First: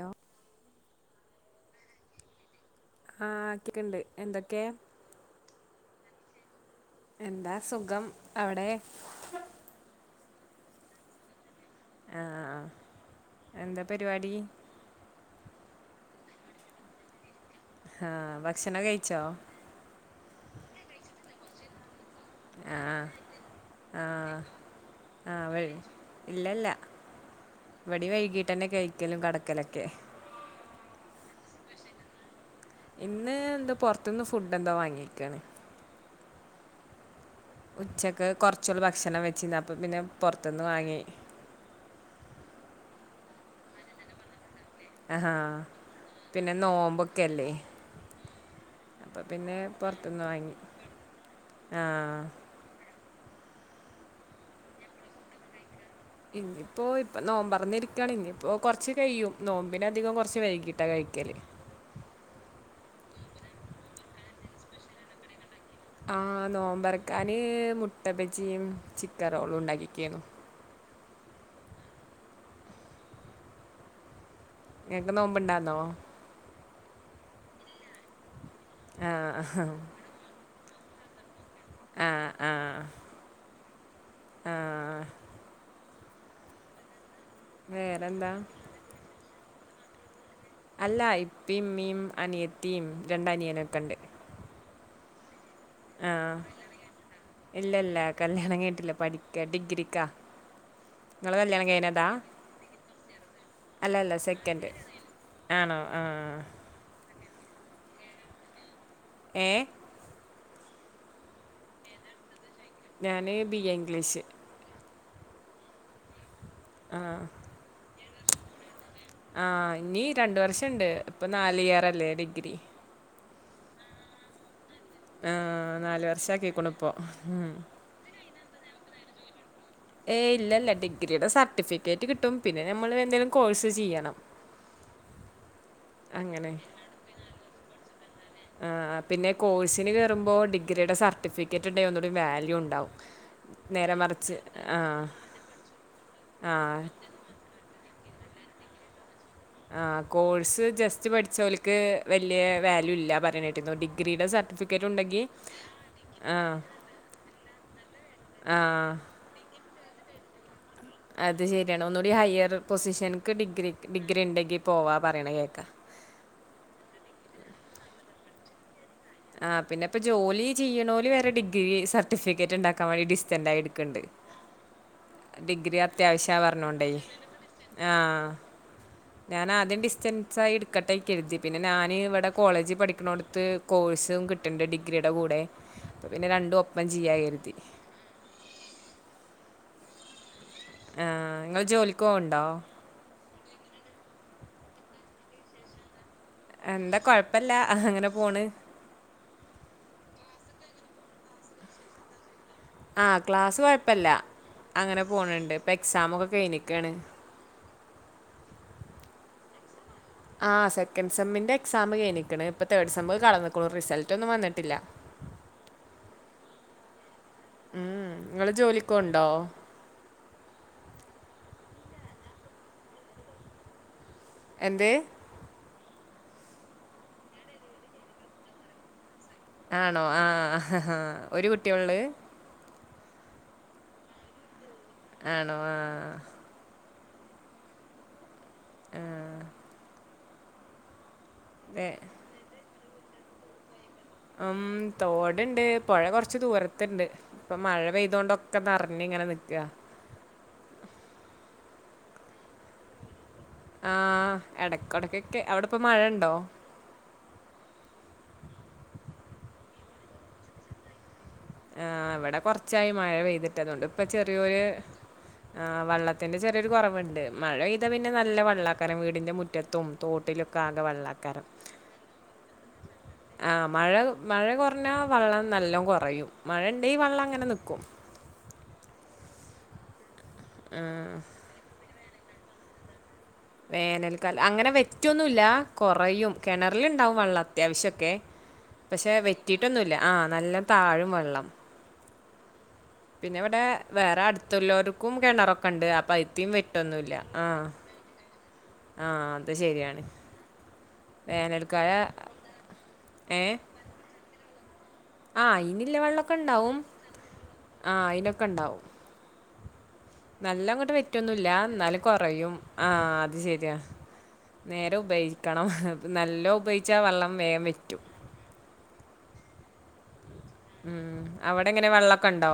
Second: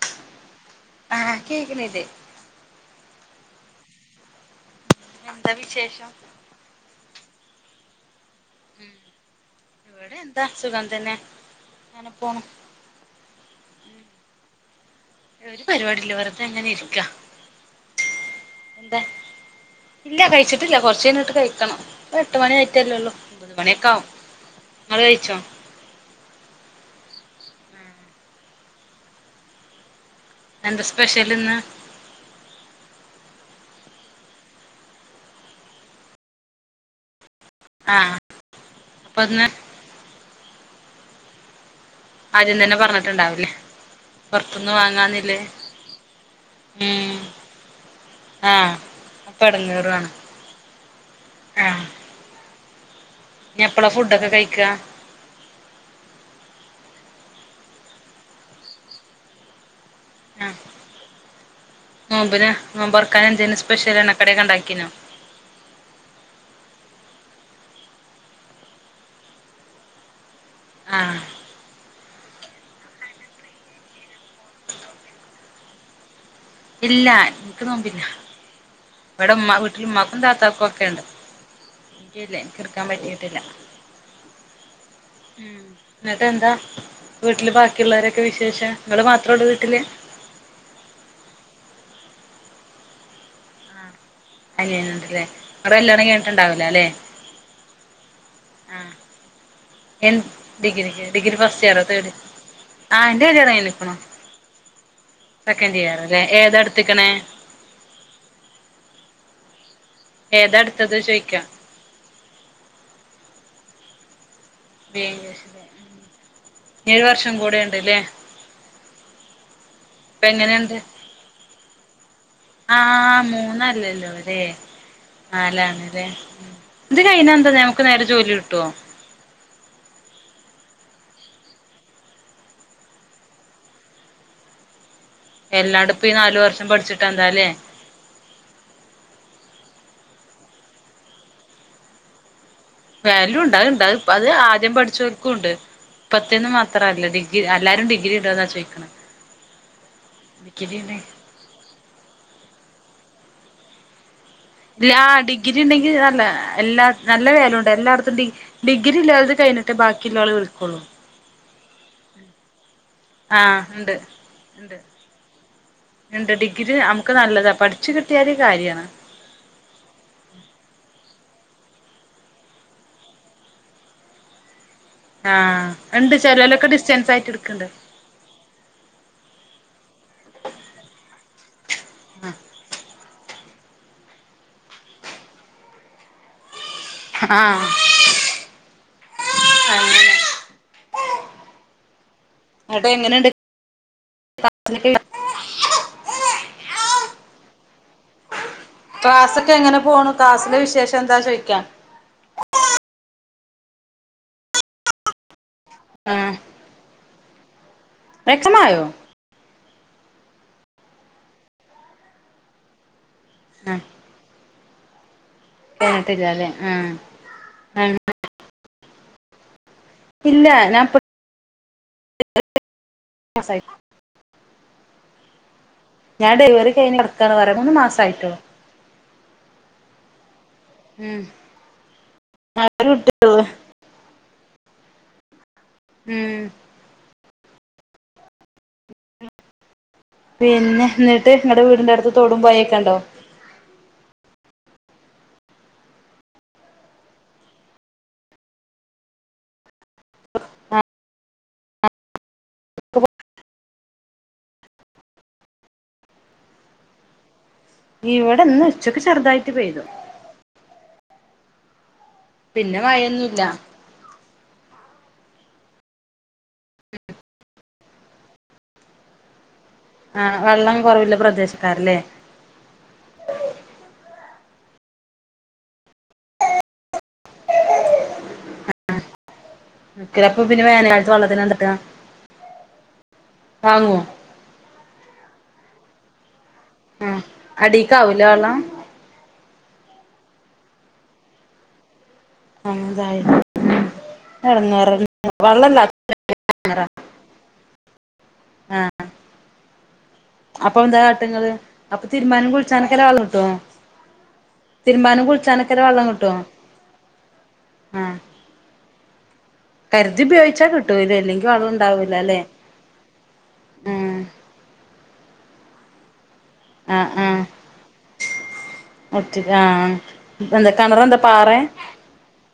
Hello ആ കേക്കണ് ണ്ട്. ആ ആക്കിട്ടുണ്ട്. എന്തൊക്കയാ? എന്താ വിശേഷം? എന്താ സുഖം. അവിടെ? സുഖംതന്നെ. ആ ആ ആ എന്താ പരിപാടി? ഒരു പരിപാടില്ല വെറുതെ ഇങ്ങനെ ഇരിക്കാ. ആ ഭക്ഷണം കഴിച്ചോ? ഇല്ല കഴിച്ചിട്ടില്ല. കൊറച്ച് കഴിഞ്ഞിട്ട് കഴിക്കണം. ഇപ്പ എട്ട് മണി ആയിട്ടല്ലേ ആഹ് ഉള്ളു. ആഹ് ആഹ് വൈ ഇല്ലല്ല ഇവിടി വൈകിട്ട് തന്നെ കഴിക്കലും കിടക്കലൊക്കെ. എന്താ സ്പെഷ്യൽ ഇന്ന്? പിന്നെ എന്താ പെറത്തുനിന്ന് ഫുഡ് എന്താ വാങ്ങിക്കാണ്. ആഹ് ഉച്ചക്ക് കുറച്ചൂള്ളുഭക്ഷണം അപ്പൊ ഇന്ന് വെച്ചില്ല അപ്പ പിന്നെ പുറത്തുന്ന് വാങ്ങി. ആദ്യം തന്നെ പറഞ്ഞിട്ടുണ്ടാവൂല്ലേ? പു ത്തുന്ന് ആഹാ വാങ്ങന്നില്ലേ? പിന്നെ ഉം ആഹ് അപ്പൊ പിന്നെ പുൊറത്തന്ന് വാങ്ങി ആഹ ഇ എപ്പളെ ഫുഡൊക്കെ കഴിക്കാ ഇനിയിപ്പോ ഇപ്പ നവം പററിന്ന ഇരിക്കാണ് ഇനിയിപ്പോ കൊറച്ച്ു കഴിയും ന പിന്നെ അധികം കുറച്ച് ആഹ് വൈകിട്ടാ കഴിക്കല് ആ ബൊർക്കാനൻ ജനുസ്പെഷ്യൽ എണ്ണക്കടക്ക ക ഉണ്ടാക്കിനോ ആഹ നോമ്പറക്കാന് മുട്ടപ്പച്ചിയും ചിക്കൻ റോളും ഉണ്ടാക്കിിക്കന്നു ആഹ നക്ക് നോമ്പണ്ടാന്നോ ഇല്ല എനിക്ക് തോമ്പില്ല ആ ഇവിടെ ഉമ്മാ വീട്ടില ഉമ്മാക്കും താത്താക്കാക്കും ഒക്കെയ ഉണ്ട് ആ എനിക്കല്ല ആ എനിക്ക്ിർക്കാൻ പറ്റിട്ടില്ല ആ ഉ എന്നക്ക എന്താ വീട്ടില് ബാക്കിയുള്ളവരൊക്കെ വേറെന്താ വിശേഷ നിങ്ങള് മാത്രേ ഉള്ളൂ വീട്ടില് അല്ല ഇപ്പമ്മീം അനിയത്തീയും രണ്ട അനിയനൊക്കെണ്ട് അല്ലന്നണ്ടല്ലേ ആഹ് ഇല്ല ഇല്ല കല്യാണം കേട്ടില്ല പഠിക്ക ഡിഗ്രി എ ഡിഗ്രി ഡിഗ്രി ഫസ്റ്റ് ഇയർ കഴിഞ്ഞതാ തേർഡ്ർ ആഹ എന്റെ കര്റങ്ങല്ല അല്ല ഇപ്പണോ അല്ല സെക്കൻഡ് സെക്കൻഡ് ആണോ ആ ഇയർല്ലേ ഏതടുത്തക്ക [unintelligible] ഏ ഏത അടുത്തത് ചോയിിക്കാം ഞാന് ബി എ ഇംഗ്ലീഷ് ഏഴ് ആഹ് വർഷം കൂടെ ഉണ്ട്ല്ലേ ആഹ് ഇനി ഇപ്പൊ രണ്ട വർഷം എങ്ങനെയുണ്ട് ഇണ്ട് ഇപ്പൊ നാല് ഇയർല്ലേ ഡിഗ്രി ആഹ് മൂന്നല്ലല്ലോ അതേ ആഹ് നാല് ആാലാണല്ലേ വർഷാക്കിക്ക്ണ് ഇപ്പോ ഇത് കഴിഞ്ഞ എന്താ ഉം നഞമക്ക് നേരെ ജോലി കിട്ടുവോ ഏ ഇല്ല ഇല്ല ഡിഗ്രിയുടെ സർട്ടിഫിക്കറ്റ് കിട്ടും പിന്നെ നമ്മള് എന്തെങ്കലും കോഴ്സ് ചെയ്യണം ഉ [unintelligible] എല്ലാണ്ട്പ്പ നാലു അങ്ങനെ വർഷം പഠിച്ചിട്ട് എന്താലേ വമ്പോ ഡിഗ്രിയുടെ സർട്ടിഫിക്കറ്റ് ഉ എന്നൊ ഒരു വാല്യു ഉണ്ട് വാല്യൂ ഇണ്ടാ ഇണ്ട അത് ആദ്യം ആഹ് പഠിച്ചവർക്കുംുണ്ട് ഇപ്പത്തേന്ന് ആഹ് മാത്രല്ല ഡിഗ്രി എല്ലാരും ഡിഗ്രി ഉണ്ടോന്നാ ചോദിക്കണ ആ കോഴ്സ് ജസ്റ്റ് പഠിച്ച പോലക്ക് വലിയ വാല്യൂ ഇല്ല പറയഞ്ഞിരുന്നു ഡിഗ്രിയുടെ സർട്ടിഫിക്കറ്റ് ആ ഉണ്ടെങ്കി ഡിഗ്രി ഉണ്ടെങ്കിൽ നല്ല ആഹ് എല്ലാ നല്ല വേലുണ്ട് എല്ലായിടത്തും ഡ ആഹ് ഡിഗ്രി ഇല്ലാ ക ത്തെ ബാക്കിയുള്ളളൾ വി അത് ശരിയാണ് ഒന്നുകൂടി ഹയർ പൊസിഷനക്ക് ആഹ് ഡിഗ്രി ഡിഗ്രി ഉണ്ടെങ്കി പോവാ പറയണ കേക്ക ഇണ്ട് ഡിഗ്രി നമുക്ക് നല്ലതാ പഠിച്ച് കിട്ടിയാല് കാര്യാണ് ആ പിന്നെ ഇപ്പ ജോലി ചെയ്യ്ണോല് വെ രെ ഡിഗ്രി സർട്ടിഫിക്കറ്റ് ഇണ്ടാക്കാൻ വേണ്ടി ഡിസ്റ്റന്റായി ട്ക്ക്ണ്ട് ആ ഇണ്ട് ചെലൊലൊക്കെ ഡിസ്റ്റൻസ് ആയിട്ട് ട്ക്ക്ണ്ട് ഞാൻ ആദ്യം ഡിസ്റ്റൻ സായി ഇട്ക്കട്ടൊ കരുതി പിന്നെ ഞന് ഇവിടെ കോളേജി പഠിക്ക്ണോട്ത്ത് കോഴ്സും കിട്ട്ണ്ട് ഡിഗ്രിയുടെ കൂടെ പ്പൊ പിന്നെ രണ്ടു ഒ പ്പം ചെയ്യാ കര്തി ആഹ് അങ്ങനെ ആ ഇങ്ങള് ജോലിക്കോ ആട്ടെ എങ്ങനെണ്ട് [unintelligible] എന്താ കൊഴപ്പല്ല അങ്ങനെ പോണ് ക്ലാസൊക്കെ എങ്ങനെ പോണു ക്ലാസ്സിലെ വിശേഷം എന്താ ചോയിക്കാ ആ ക്ലാസ്സ് കൊഴപ്പല്ല അങ്ങനെ പോണ് ണ്ട് ഇപ്പൊ എക്സാമൊക്കെ ആഹ് കഴ്ഞ്ഞക്കാണ് എക്സമായോ ആ സെക്കൻഡ് സമ്മിന്റെ എക്സാം കയിഞ്ഞ്ക്ക്ണ് ഇപ്പ തേർഡ് സെം കടന്ന് ക്ണു റിസൾട്ടൊന്നും വന്നിട്ട് ട്ടില്ല കയിഞ്ഞിട്ടില്ലല്ലേ ആ [unintelligible] കൊണ്ടോ ഇല്ല ഞാപ്പം [inaudible] സായി എന്തെ ഞാൻ ഡെലിവറി കഴിഞ്ഞ് കെടക്കാണ് റയാ മൂന്ന് മാസായിട്ടോള്ളു ആണോ ആ ഒരു കുട്ടിയൊള്ള് ഒര്കുട്ടി [unintelligible] ആൺ മ് ആ പിന്നെ ന്നട്ട് ഇങ്ങടെ വീടിന്റെ അടുത്ത് തോടും പോയക്കെ ണ്ടോ ഉം തോട്ണ്ട് പെഴ കൊറച്ച് ദൂരത്ത്ണ്ട് ഇപ്പൊ മഴ പെയ്തോണ്ട് ഒക്കെ നറഞ്ഞ് ഇങ്ങനെ നിക്കാ ആ ആ എടക്കടക്കൊക്കെ അവിടെ ഇപ്പോ മഴണ്ടോ? ഇവിടെന്ന് ഉച്ചക്ക് ചെറുതായിട്ട് പെയ്തു. ആ ഇവടെ പിന്നെ കൊറച്ചായി മഴ മഴയൊന്നുല്ല പെയ്ത്ട്ട് അതുകൊണ്ട് പ്പൊ ചെറിയൊര് ആ വള്ളത്തിന്റെ ചെറിയൊരു കുറവ്ണ്ട് മഴ പെയ്താ പിന്നെ നല്ല വള്ളാക്കാരം വീടിന്റെ മു റ്റത്തും ആഹ് തോട്ടിലൊക്കെ വെള്ളം ആകെ കൊറവില്ല വെള്ളാക്കാരം പ്രദേശക്കാരല്ലേ ആ മഴ മഴ കുറഞ്ഞാ വള്ളം നല്ലോ കുറയും മഴ ഇണ്ടെയ് വള്ളം അങ്ങനെ നിക്കും. ആ [unintelligible] വേനൽ കാലത്ത് വള്ളത്തിന് എന്താ ട്ടാ വേനൽക്കാല അങ്ങനെ വെറ്റൊന്നുല്ല കൊറയും. കിണറ്ല്ണ്ടാവും ആഹ് വള്ളം അത്യാവശ്യൊക്കെ അടീക്കാവൂലേ വെള്ളം പക്ഷെ വെ റ്റീട്ടൊന്നുല്ല ആ നല്ല താഴും വള്ളം. അങ്ങനെതായി പിന്നെ ഇവിടെ വേറെ എടങ്ങേറ് അടുത്തുളേളാര്ക്കും കിണറൊക്കെ വള്ളല്ല ഉണ്ട് അപ്പൊ അയി തിം വെട്ടൊന്നുല്ല ആ ആഹ് ആ അത് ശരിയാണ്. അപ്പൊ എന്താ കാട്ടങ്ങള് വേനൽക്കാല അപ്പൊ തിരുമ്പാനും കുളിച്ചാനൊകെള്ള വളളം ഏ കിട്ടോ? തിരുമ്പാനും ആ കുളിച്ചാനൊക്കെ അയിന് ല്ലെ വെള്ളം കിട്ടോ വെള്ളെക്കെ ഇണ്ടാവും ആ ആഹ് അയിനൊക്കെ ഇണ്ടാവും. കരുതി നല്ല ഉപയോഗിച്ചാ അങ്ങട്ട് കിട്ടൂലേ ഇല്ലെങ്കി വറ്റൊന്നുല്ല വെള്ളം ന്നാലും ഉണ്ടാവൂല അല്ലേ കുറയും ആ അത് ശരിയാ ആഹ് നേരെ ഉപയിക്കണം നല്ലോ ഉപയോഗിച്ചാ വള്ളം വേ വറ്റും. വറ്റു ആ ഉം അവിടെ എങ്ങനെ വെള്ളൊക്കെ ണ്ടോ?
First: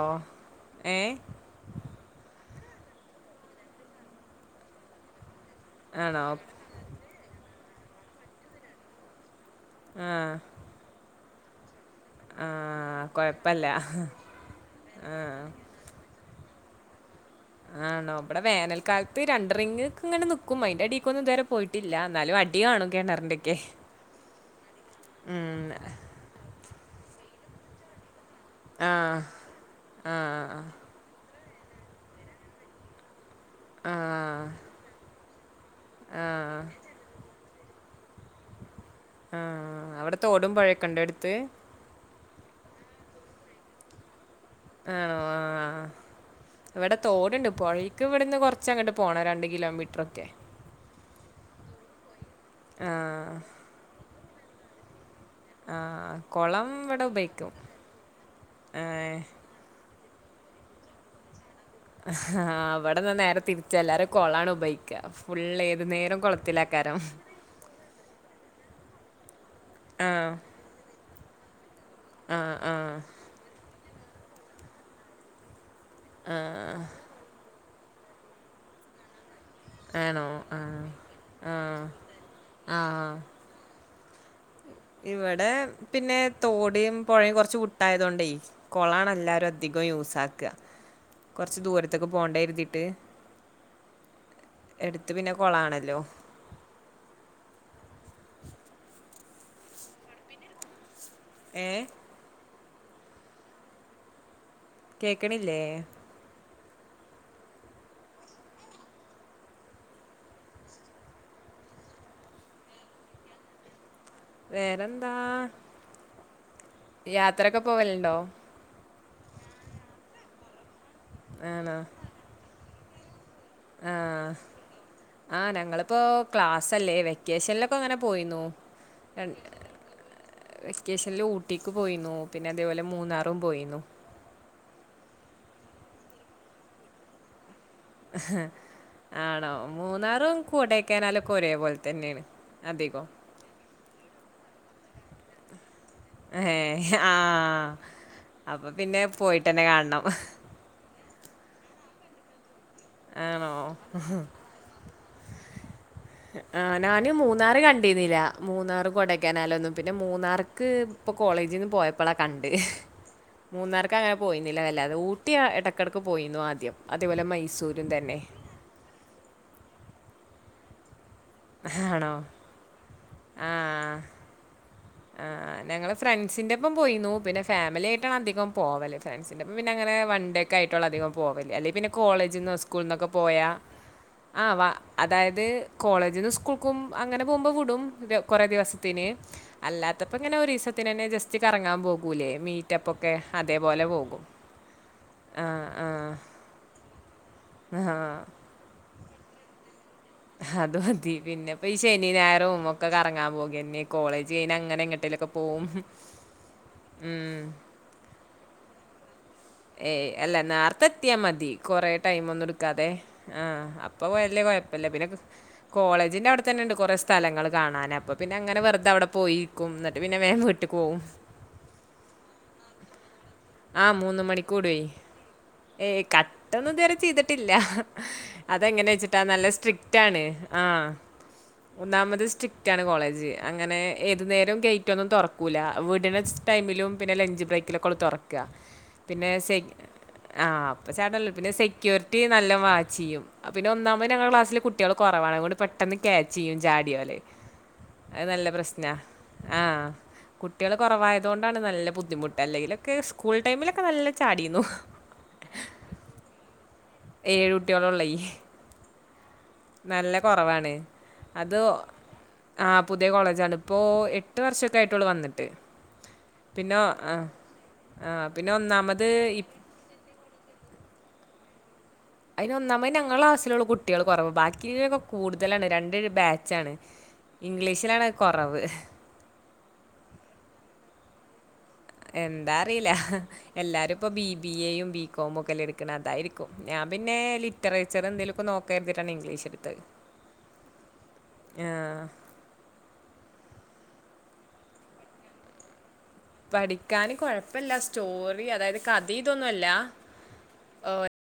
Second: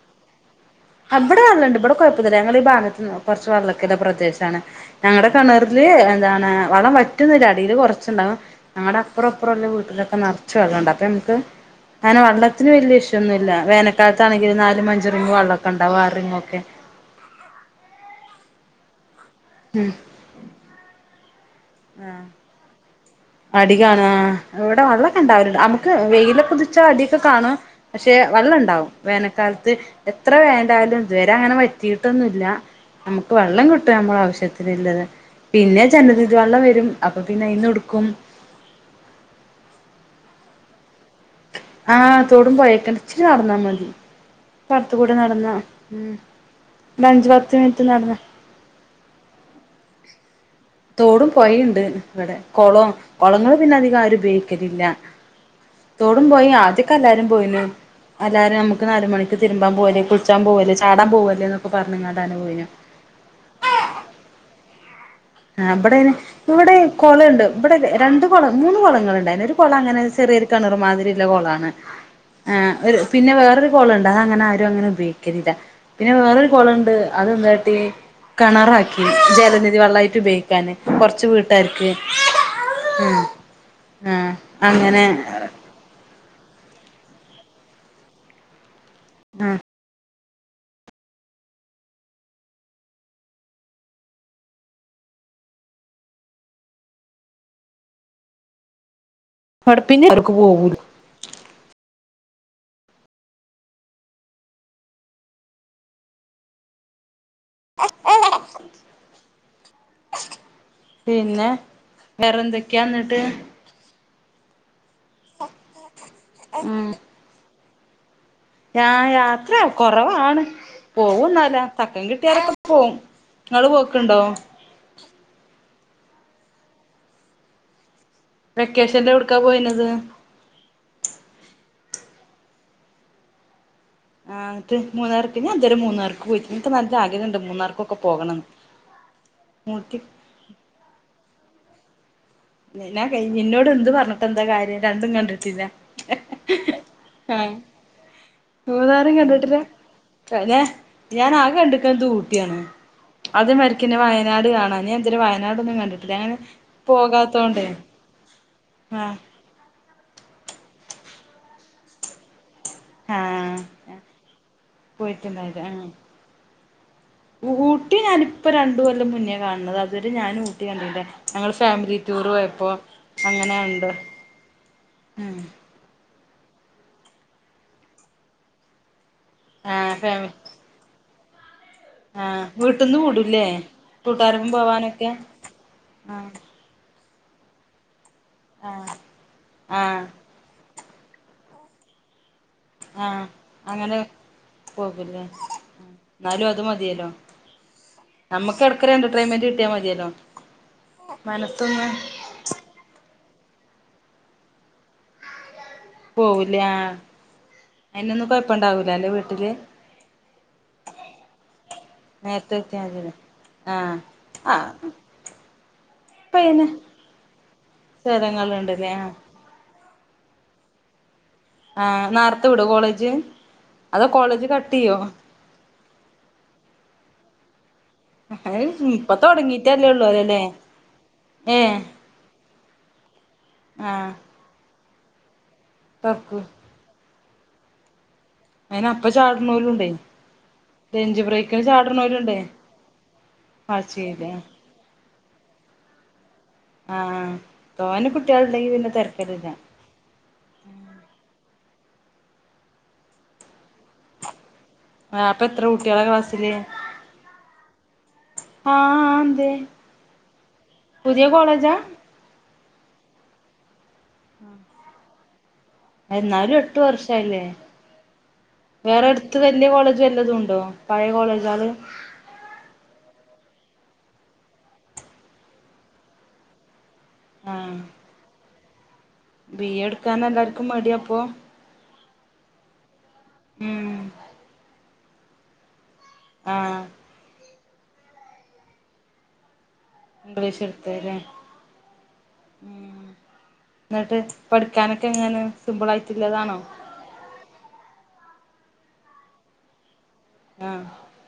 ആ ഇവടെ വള്ളണ്ട് ഇമ്പടെ കൊഴപ്പൊന്നുല്ല ഞങ്ങളെ ഈ ഭാഗത്ത് കുറച്ച് വള്ളൊ ക്കെള്ള പ്രദേശാണ് ഞങ്ങടെ കിണറില് ആണോ എന്താണ് വളം വറ്റുന്നില്ല അടീൽ കുറച്ണ്ടാവും ഞങ്ങളുടെ അപ്പുറ അപ്പറംല്ലാം ആ വീട്ടിലൊക്കെ നിറച്ച് വെള്ളണ്ട് അപ്പ നമുക്ക് അങ്ങെനെ ആ വള്ളത്തിന് വല്യയ വിഷയൊന്നുല്ല കുഴപ്പമില്ല വേനക്കാലത്താണെങ്കിലും നാലും അഞ്ചുറിങ്ങ് വള്ളം [unintelligible] ആണോ അവിടെ വേനൽക്കാലത്ത് രണ്ടറ്ങ്ങ് ഇങ്ങനെ നിക്കും അതിന്റെ അടിക്ക് ഇതുവരെ പോയിട്ടി ആ അടികാണ് ആ ഇവിടെ വെള്ളം കെണ്ടാവല ഉം. നമുക്ക് വെയിലൊക്കെ അടിയൊക്കെ കാണും പക്ഷെ വള്ളം ഇണ്ടാവും ആ വേനക്കാലത്ത് ആ എത്ര ആ വേനലായാലും ഇ ഇ അങ്ങനെ വറ്റിയിട്ടൊന്നുല്ല നമുക്ക് വെള്ളം കിട്ടും നമ്മെള ആഹ്. ആവശ്യത്തിനിള്ള പിന്നെ ജനനിധി വള്ളം ആഹ് വരും അപ്പൊ പിന്നെ ആയി നിടുക്കും. ആ അവിടെ തോടും പൊ പഴയൊക്കെണ്ട് അടുത്ത്. ആഹ തോടും പൊയ കെണ്ട് ഇച്ചിരി നടന്നാ മതി പടത്തുകൂടെ ആണോ നടന്നാ ആഹ്. ഉം ഇവിടെ ഒരു അഞ്ച് തോടുണ്ട് പത്ത് മിനിറ്റ് പുഴേക്ക് നടന്നാ ഇവിടുന്ന് കൊറച്ച് അങ്ങോട്ട് പോണം രണ്ട് കിലോമീറ്ററൊക്കെ. തോടും പൊഴിണ്ട് ഇവിടെ കൊളം ആഹ് കൊളങ്ങള് പിന്നെ അധികം ആരും ഉപയോഗിക്കലില്ല. ആഹ് തോടും പൊയിം കൊളം ആദ്യ ക്കൊ ഇവിടെ എല്ലാരും ഉപയോഗിക്കും. പോയിന് എല്ലാരും നമുക്ക് നാല ഏഹ് മണിക്ക് തിരുമ്പാൻ പോവല് കുളിച്ചാൻ പോവല്ലേ ചാടാൻ പോവല്ലേ പറഞ്ഞ്ങ്ങാണ്ടാണ് ആ പോയിനു വടെ ന്നാ ന്നേരെ തിര്ച്ചാ എല്ലാരും കൊളാണ് ഉപയ് ആ ബടയ്ന് ഇവിടെ കൊളണ്ട് ഇബടെ രണ്ട് കൊളം മൂന്ന് കൊളങ്ങൾ ഉണ്ടയിന്ന് ഒര് കൊളം അങ്ങനെ ചാ ആഹ് പ്പെ ര് ക്കെണറ് മാതിരി ല്ല കൊളാണ് ആഹ് ആ ആഹ് ഒര് പിന്നെ വേറൊരു കോളണ്ട് അഅങ്ങനെ ആരും അങ്ങനെ ഉപയോഗിക്കല് ല്ല പിന്നെ വേറൊര് കൊളംണ്ട് അതെന്താട്ടീ കെണറാക്കി ജലനിധ വെള്ളായി ആണോ റ്റുപയോഗിക്കാന് ആഹ് കൊർച്ച് ആഹ് വീട്ടാര്ക്ക് മ് ആ ഇവടെ പിന്നെ തോടേം പൊഴിം കൊർച്ച് വിട്ടായതോണ്ടെ കൊളാണ് എല്ലാരും അധികം യൂസാക് ക്ക്അ കൊർച്ച് ദൂരത്ത്ക്ക് പോണ്ടേ ര്തീട്ട് എട്ത്ത് പിന്നെ കൊളാണല്ലോ ന്നടപ്പിന്ന് ഒറ്റക്ക് പോകൂല്ല്യ ഏ കേക്ക്ണില്ലേ? [inaudible] പിന്നെ വേറെന്തൊക്കാ ന്നട്ട് വേറെന്താ യാത്രൊക്കെ പോവല് ണ്ടോ? ഞാ യാത്ര കൊറവാണ് പോവും ന്നാലാ ആണോ തക്കം കിട്ടിയാലൊക്കെ പോഉം ഞള് പോക്ക്ണ്ടോ? പ്പോ ക്ലാസ്സ് അല്ലേ വെക്കേഷൻലൊക്കെ ങ്ങനെ പ് വെക്കേഷൻല് ഒട്ക്കാ പോയിനത്? വക്കേഷൻല് ഊട്ടിക്ക് പോയിന്നു. പിന്നെ അതേപോലെ മൂന്നാറും പോയിന്നു. ആത് മൂന്നാറ്ക്ക് ഞാ ത് രേ മൂന്നാറ്ക്ക് പോയിട്ടി ഇൻക്ക് ന്നല്ല ആഗ്രഹണ്ട് മൂന്നാർക്ക് ആണോ മൂത്തി മൂന്നാറും കൊടയ്ക്കനാലൊക്കെ ഒരേ പോലെ തന്നെണ് പിന്നെ ഇന്നോട് എന്ത് പറഞ്ഞിട്ടെഎന്താ കാര്യം രണ്ടും കണ്ടിട്ടില്ല ഏഹ് ആ ആഹ്. അപ്പൊ പിന്നെ മൂന്നാറും കണ്ടിട്ടില്ല പോയിട്ടന്നെ കാണണം. അ നേ ഞാൻ ആക കണ്ട്ക്ക്ണത് ഊട്ടിആണ് അത് ആണോ? മരിക്ക്ന്നെ വയനാട് കാണാ ഞാൻ ഇതെരേ വയനാടൊന്നും കണ്ടിട്ടില്ല ആം പോകാ ന്നാറ് കണ്ടീന്നീല്ല മൂന്നാറും കൊടയ്ക്കനാലൊന്നും പിന്നെ മൂന്നാറ്ക്ക് ഇപ്പം കോളേജിന്ന് പോയപ്പളാ കൺ ആഹ് മൂന്നാർക്ക് അങ്ങനെ പോയിന്നില്ല വല്ലാതെ ഊട്ടി പോയിട്ടുണ്ടായില്ല ആഹ് എടക്ക്ടക്ക്പോയിന്നു ആദ്യം അതേ പോലെ മൈസൂര് ട്ടി ഞാനിപ്പ രണ്ടു കൊല്ലം മുന്നേ കാണ്ന്നത് അതുരെ ഞാനും ഊട്ടി കണ്ടില്ല ഞങ്ങള് ഫേമിലി ആണോ? ടൂറ് പോയപ്പോ അങ്ങനെ കണ്ടാ ആഹ്. ആ ഞങ്ങള് ഫ്രൻസിന്റെ ഒപ്പം പോയിന്നു പിന്നെ ഫാമിലി ആയിട്ടാണ് അധികം പോവല് ഫ്രൻസിന്റൊപ്പം പിന്നെ ആഹ് അങ്ങനെ ഫാമി വണ്ടി ഒക്കെ ആയിട്ടുള്ള അധികം പോകല് അല്ലെ പിന്നെ ആഹ് കോളജ്ന്നോ വീട്ടിന്ന് സ്കൂൾന്നൊക്കെ വിടൂല്ലേ പോയാ ആ കൂട്ടാർക്കും വ പോവാനൊക്കെ അതായത് ആഹ് കോളേജ്ന്ന് സ്കൂൾക്കും അങ്ങനെ പോഉമ്പോ വിടും ദെ കൊറേ ആഹ് ദിവസത്തിന് ആഹ് അല്ലാത്തപ്പ ങ്ങനെ ഒരിസ് സത്തിനെന്നെ ജെസ്റ്റ് കറങ്ങാം പോകൂലേ മീ ആഅങ്ങനെ പോകും ലേ ആ ആ ന്നാലും അത് മതിഎല്ലോ ആ ന്നമ്മക്ക് എടക്ക് ഒര് എന്റർടൈൻമെന്റ് കിട്ടിയമതിയല്ലോ അത് മതി പിന്നെപ്പെ ഇ ശെനി ഞായറും ഒക്കെ കർ റങ്ങാം പോക്ന്നെ കോളേജ് അഴ്ഞ്ഞാ ങ്ങനെ എങ്ങട്ടേലൊക്കെ പോവും പോ വുലാ അയ്നൊന്നും കൊഴപ്പം ണ്ടാഊല അൻ്റ വീട്ട് ഏയ് അല്ല നേർത്ത എത്തിആ മതി കൊറെ ടൈമൊന്നും നേരത്തെ എത്തിയാൽ ഇട്ക്കാതെ മതിയല്ലോ ആ ആഹ് അപ്പ കൊയ് ല്ല്യ ആഹ് കൊഴ്പ്പല്ല്യ പിന്നെ കോളേജിന്റെ ഇപ്പ അവ്ട തന്നെ അയിന് ണ്ട് കൊറേ സ്ഥലങ്ങള് കാണാന് അപ്പ പിന്ന അങനെ വെർതെ സ്ഥലങ്ങളുണ്ടല്ലേ അവ്ടെ ആഹ് പോയ് ന്നിൽക്കും ന്നട്ട് പിന്നെ വേം വിട്ട്ക്ക് പോഉം ആ ന്നാർത്തെ വിടോ കോളേജ്? ആ അതോ മൂന്ന് കോളേജ് മണിക്ക് കട്ട് വിടുഎ ചെയ്യോ ഏയ് കട്ടൊന്നും ഇതുരെ ചെയ്തിട്ടില്ല അത് അതെങ്ങനെ ഇപ്പൊ എച്ചിട്ടാ ന്നല്ല തുടങ്ങിട്ടല്ലേ സ്ട്രിക്റ്റ് ഉള്ളൂ ആണ് അതല്ലേ ആ ഏഹ് ഒന്നാമത് സ്ട്രി റ്റാണ് കോളേജ് അങ്ങനെ ആഹ് ഏതു ന്നേരും ഗെയ്റ്റൊന്നും തൊർക്കൂല വിട്ണ തുറക്കൂ സ് ടൈമിലും പിന്നെ ലഞ്ച് ബ്രേക്കെലൊകെ തുറക്ക് അയിന അപ്പ ചാട നോരുണ്ടേ ആഹ് അപ്പ ചാട്ല്ലോ പിന്നെ സെക്യൂരിറ്റി നല്ല വാച്ച് ചെയ്യും പിന്നെ ഒന്നാമത് വാശിയില്ലേ ഞങ്ങളുടെ ക്ലാസ്സില് കുട്ടികൾ കുറ പ്വാ [unintelligible] ണക കൊണ്ട് പെട്ടെന്ന് കാക്ച്ച ചെയ്യും ചാടിയോല് ആഹ് തോനെ അത് നല്ല കുട്ടികളുണ്ടെങ്കി പിന്നെ പ്രശ്നാ തെരക്കടില്ല ആഹ കുട്ടികള് കുറവായത കൊണ്ടാണ് നല്ല ബുദ്ധിമുട്ട് അല്ലെങ്കിലൊക്കെ സ്കൂൾ ടൈമിലൊക്കെ നല്ല ചാടിന്നു ആ അപ്പൊ എത്ര കുട്ടികള ക്ലാസില് ഏഴ് കുട്ടികളുള്ളേ. ആ എന്തെ നല്ല കുറവാണ് അത് ആ പുതിയ കോളേജാണ് ഇപ്പോഎട്ട് വർഷമൊക്കെ ആയിട്ടോുള്ള വന്നിട്ട് എന്നാലും പിന്നെ എട്ടു വർഷ ആ. അയില്ലേ ആ പിന്നെ വേറെ ഒന്നാമത് അടുത്ത് ഇപ് വലിയ കോളേജ് വല്ലതും ഉണ്ടോ പഴയ കോളേജാള് അതിനന്നാമ ഞങ്ങള ക്ലാസ്സിലുള്ള കുട്ടികൾ കുറവ് ബാക്കിക്കെ കൂടുതലാണ് രണ്ട് ബാച്ചാണ് ആഹ് ഇംഗ്ലീഷിലാണ് കുറവ് ബി എ. എടുക്കാൻ എല്ലാർക്കും മടിയ അപ്പൊ എന്താ അറിയില്ല എല്ലാരും ഉം ഇപ്പ ബി ബി എയും ബികോമും ഒക്കെല്ല എടുക്കു അതായിരിക്കും ഞാ ആഹ് പിന്ന ലിറ്ററേച്ചർ എന്തേലുമുംക്കെ നോക്ക എരുതിട്ടാണ് ഇംഗ്ലീഷ് എടുത്തത് ഇംഗ്ലീഷ് എടുത്തത് ആഹ്. ലെഎന്നിട്ട് പഠിക്കാനൊക്കെങ്ങനെ സിമ്പിളായിട്ട് പഠിക്കാന് കൊഴപ്പില്ല സ്റ്റോറി അതായത് കഥ ഇതൊന്നുല്ല ആഹ